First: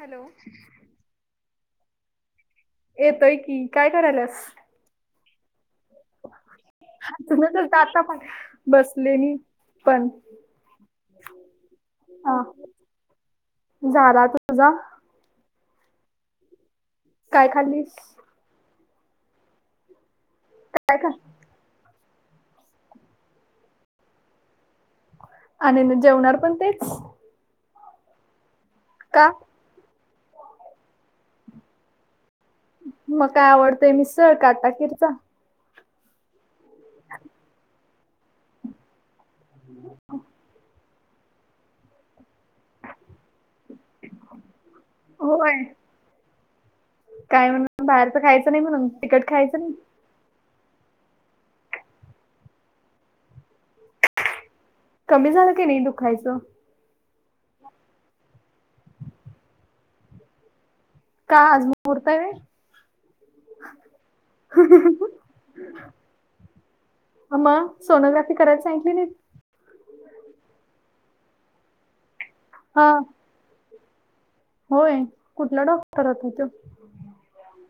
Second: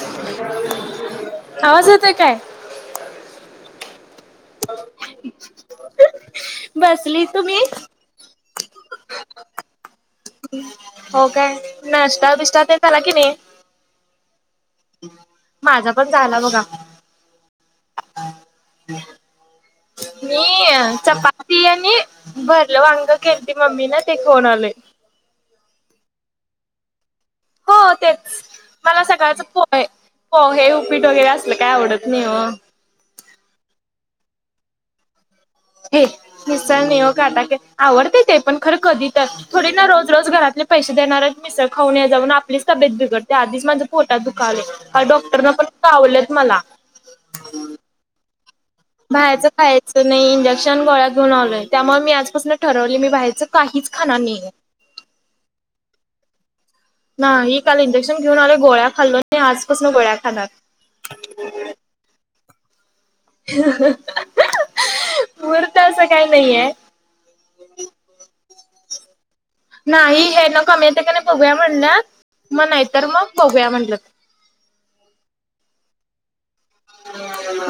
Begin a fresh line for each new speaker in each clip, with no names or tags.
Hello!
आवाज येतोय काय?
येतोय की काय करायलीयास? हा तुम्ही केलता आता फोन? बसले मी. पण
हो काय नाष्टा
हा
बीस्टा ते झाला की नाय?
झाला तुझा?
माझा पण झाला बघा.
काय खाल्लीस? काय
मी
खा
चपाती आणि भरल वांग केलते मम्मीन ते खाऊन आलोय.
आणि जेवणार पण तेच?
हा तेच मला
का?
सकाळच पोहे पोहे उपीट वगैरे असलं काय आवडत नाही ओ.
मग काय आवडतंय मिसळ काटाकिरच.
हे मिसळ नाही ओ काटाके आवडते ते पण खरं कधी थोडी ना रोज रोज घरातले पैसे देणार आहेत मिसळ खाऊन ये जा म्हणून आपली तब्येत बिडते आधीच माझा फोटा दुखायले. डॉक्टर न
होय.
पण कावलेत मला.
काय म्हणून बाहेरचं खायचं नाही म्हणून? तिकट
बाहेयचं
नाही
खायचं च नाही इंजेक्शन गोळ्या घेऊन आवलोय त्यामुळ मी आजपासून ठरवलय मी बाहेरचं काहीच खाणार नाही.
कमी झालं की नाही दुखायचं?
नाही काल इंजेक्शन घेऊन आलोय गोळ्या खाल्लो आणि आजपासून गोळ्या खाणार.
का आज मुहूर्त आहे होय?
मुहूर्त असं काय नाहीये.
अ म सोनोग्राफी कराय सांगितली नाहीत?
नाही हे नकमीेत का नाही बघूया म्हणलं मग
हा
नाहीतर मग बघूया म्हणलं
होय कुठला डॉक्टर आता तो.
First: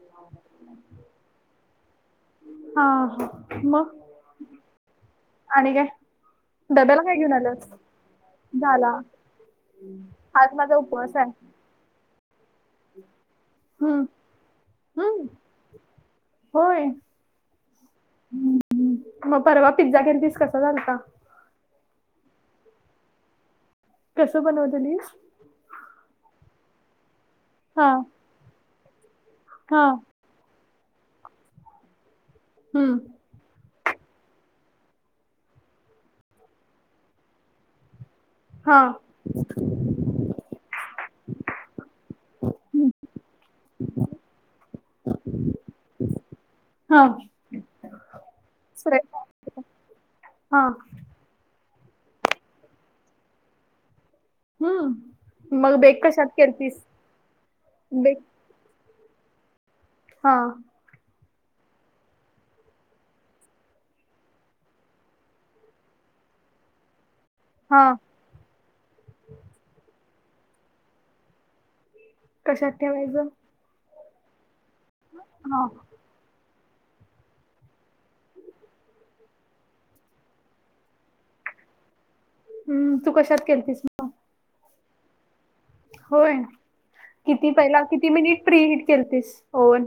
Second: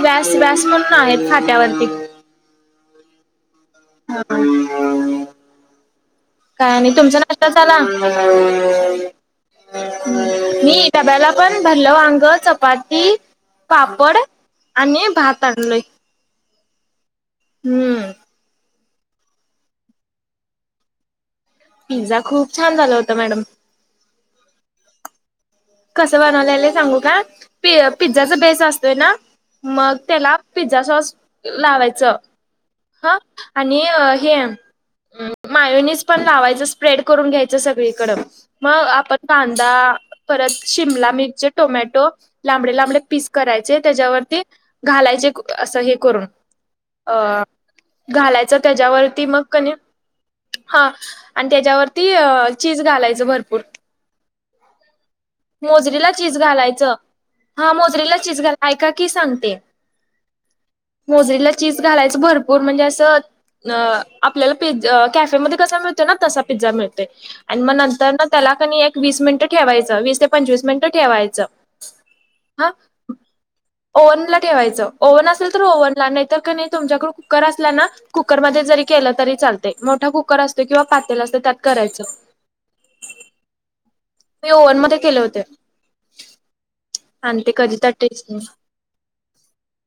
व्यास व्यास म्हणून आहेत खात्यावरती
हा हा मग
हम्.
आणि ग
काय नाही तुमचा नाष्ट्ता झाला
झाला आज माझा
मी
उपवास आहे.
डब्यालापण भरलं वांग चपाती
हम्म
पापड आणि
हम्म
भात आणलोय.
होय
हम्म
मग परवा पिझ्झा केन तस कसा झाल का?
पिझ्झा खूप छान झाला होता मॅडम.
कसं बनवत न.
कसं बनवलंलं सांगू का पि
हा
पिझ्झाचा बेस असतोय ना
हा
मग त्याला. पिझ्झा सॉस लावायचं.
हम्.
ह आणि हे मायुनीस पण लावायच स्प्रेड करून घ्यायचं सगळीकड
हा
मग आपण कांदा. परत शिमला मिरचे टोमॅटो लांबडे लांबडे पीस करायचे त्याच्यावरती घालायचे असं हे करून.
हा
अ घालायचं
स्प्रेड.
त्याच्यावरती मग क हा आणि त्याच्यावरती चीज घालायचं भरपूर
हम.
मोजरीला चीज घालायचं हा मोजरीला
बेक
चीज घाला ऐका की सांगते.
हा.
मोजरीला चीज घालायचं भरपूर म्हणजे असं अ आपल्याला पिझ् कॅफेमध्ये कसा मिळतोय ना तसा पिझ्झा मिळतो. आणि मग
हा
नंतर ना त्याला कणी एक वीस मिनिटं ठेवायचं वीस ते पंचवीस मिनिटं ठेवायचं
कशात ठेवायचं.
ओव्हन ला ठेवायचं ओव्हन असेल तर
हा
ओव्हनला नाही तर का नाही तुमच्याकड कुकर असला ना कुकरमध्ये जरी केलं तरी चालत मोठा कुकर असतो किंवा पातेल असत त्यात करायचं
हम् तू कशात केलतीस मग
मी ओव्हन मध्ये केले होते.
होय
आणि
किती
ते कधी
पहिला
तर
किती
टेस्ट
मिनिट फ्री हट केलतीस ओवन.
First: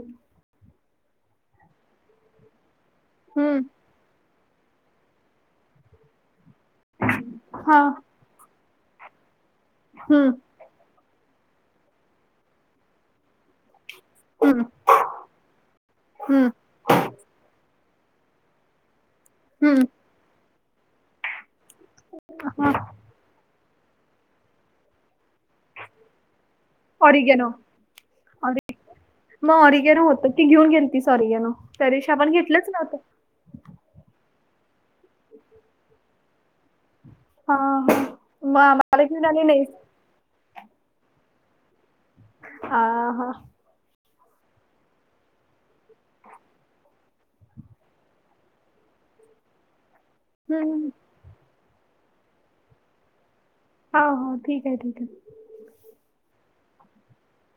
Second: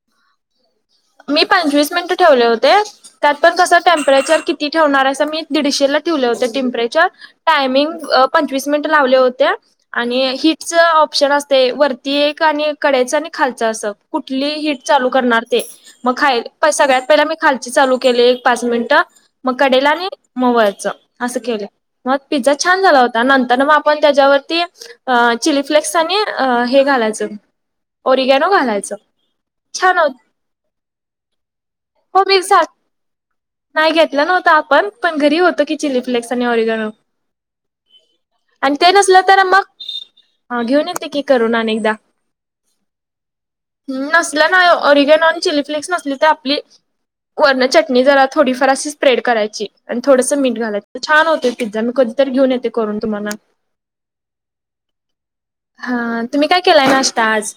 मी पंचवीस मिनिट ठेवले होते त्यात पण
हम्म
कस टेम्परेचर किती ठेवणार अस मी दीडशेला ठेवले होत टेम्परेचर
हा
टायमिंग पंचवीस मिनिट लावले होते आणि
हम्म
ही ऑप्शन असते वरती एक आणि कड्याचं आणि खालचं असं कुठली
हम्म
हिट चालू करणार ते मग खाय
हम्म
सगळ्यात पहिला मी खालची चालू केली एक पाच मिनिटं मग कडेला
हम्म
आणि मोवयच असं केलं मग पिझ्झा
हा
छान झाला होता. नंतर मग आपण त्याच्यावरती चि! फ्लेक्स आणि हे घालायचं
ऑरिगॅनो ऑरि
ओरिगॅनो घालायचं
मग
छान
ऑरिगेनो
होत.
होतं ती घेऊन गेल त सॉरी या नो त रेशा
हो
आपण
मी सांग
घेतलच नात.
नाही घेतला नव्हता आपण पण घरी होतो की चिली फ्लेक्स आणि ओरिगैन
हा हा म आम्हाला झाली नाही.
हा घेऊन येते की करोनाने एकदा
आ ह
हम् न ना अरगेनॉन चिली फ्लेक्स फ्लेक्स नसली तर आपली वर्ण चटणी जरा थोडीफार अशी स्प्रेड करायची आणि थोडंसं मठ
हम्म.
घालायचं छान होत पिझ्झा मी कधीतरी घेऊन ये करून तुम्हाला.
हा हो ठीक आहे ठीक आहे.
हा तुम्ही काय केलाय नाश्ता आज.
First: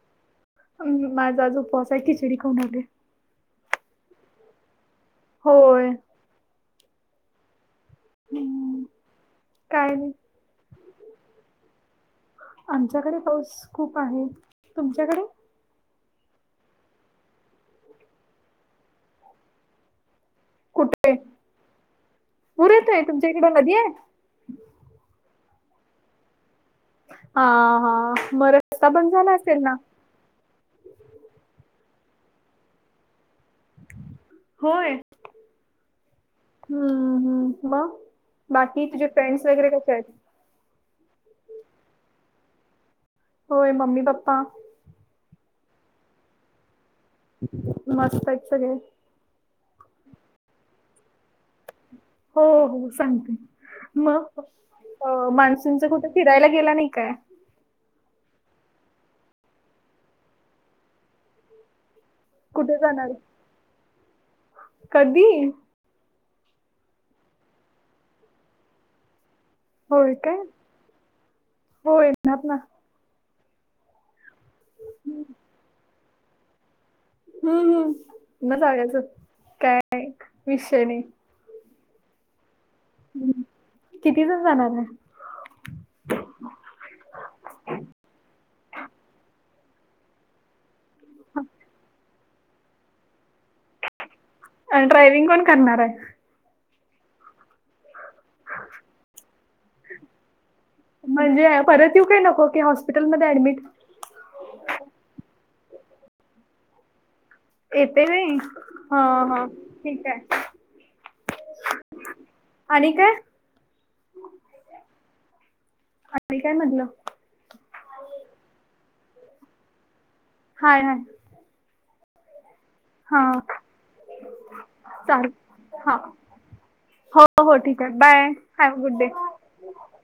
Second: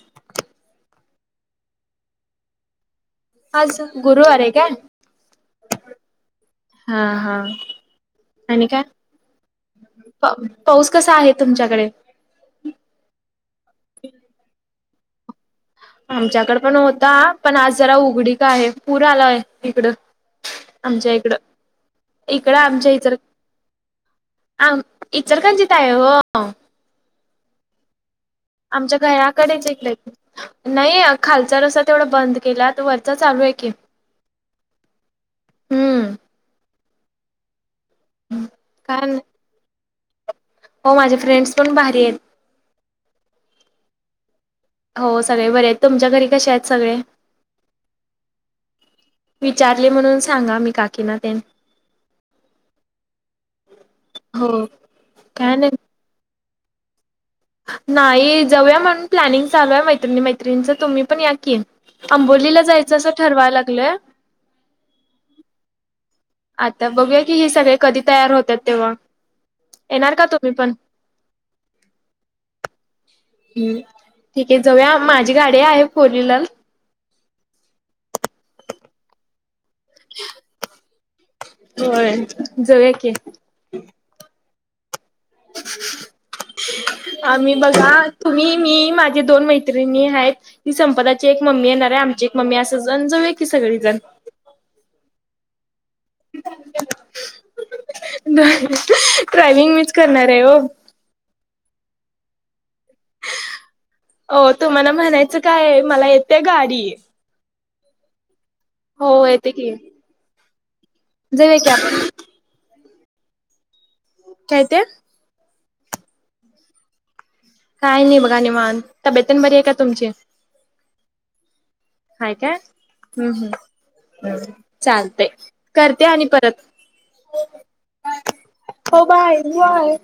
अ माझा आज उपवास हाय खिचडी खाऊन आलूय.
आज गुरुवर आहे काय.
होय.
हा हा आणि काय,
हम्म, काय नाही
पाऊस कसा आहे तुमच्याकडे.
आमच्याकडे पाऊस खूप आहे तुमच्याकडे?
आमच्याकड पण होता पण आज जरा उघडीक आहे पूर आलाय हीकडं. आमच्या
कुठे
इकडं इकड
पूर
आमच्या
येतोय
इतर.
तुमच्या इकडे नदी आहे
आम इचलकरंजीत हाय हो.
हा हा बर
आमच्या घयाकडेच जीपलंय की. नाही खालचा रसा तेवढा बंद केला तर वरचा चालू आहे की.
होय.
हम्म
हम्म हम्म मग बाकी तुझे
काय
फ्रेंड्स वगैरे कसे आहेत.
हो माझे फ्रेंड्स पण भारी हायत.
होय ममी पापा
हो सगळे बरे आहेत तुमच्या घरी कसे आहेत सगळे?
मस्त हायत सगळे.
विचारले म्हणून सांगा मी काकीना तेन.
हो हो सांगते मग
हो काय नाही
मान्सूनच कुठे फिरायला गेला नाही काय,
नाही जाऊया म्हणून प्लॅनिंग चालूय मैत्रि मैत्रिणीचं तुम्ही पण या की. अंबोलीला
कुठे
जायचं असं
जाणार?
ठरवाय लागल्या.
कधी?
आता बघूया की हे सगळे कधी तयार होत्यात तेव्हा
होय
येणार का
काय?
तुम्ही पण?
हो येणार ना.
हम् ठीक आहे जाऊया, माझी गाडी आहे फोरविलर
हम्म हम् मग जायचं काय विषय नाही.
होय जाऊ या की.
हम किती जण जाणार हाय.
[unintelligible] आ्ही बघा तुम्ही मी माझे दोन मैत्रिणी हायत. ती संपदाची एक मम्मी येणार आहे आमची एक मम्मी असं जण जाऊया की सगळीजण.
अन ड्रायविंग कोण करणार हाय?
ड्रायविंग मीच करणार हाय ओ
म्हणजे परत येऊ काय नको की हॉस्पिटलमध्ये ऍडमिट
हो तुम्हाला म्हणायचं काय मला येतेय गाडी
ये तेे हुय हा
हो
हा ठीक हाय.
जाऊ या की आपण.
आणि काय?
काय ते
आणि काय म्हणलं?
काय नाही बघा निवांत तब्येत तेन बरी हाय का तुमची?
हाय हाय.
हाय काय?
हा
चालतय
चालेल. हा
करते आणि परत
हो हो ठीक हाय बाय हॅव गुड डे.
हो बाय मी हाय.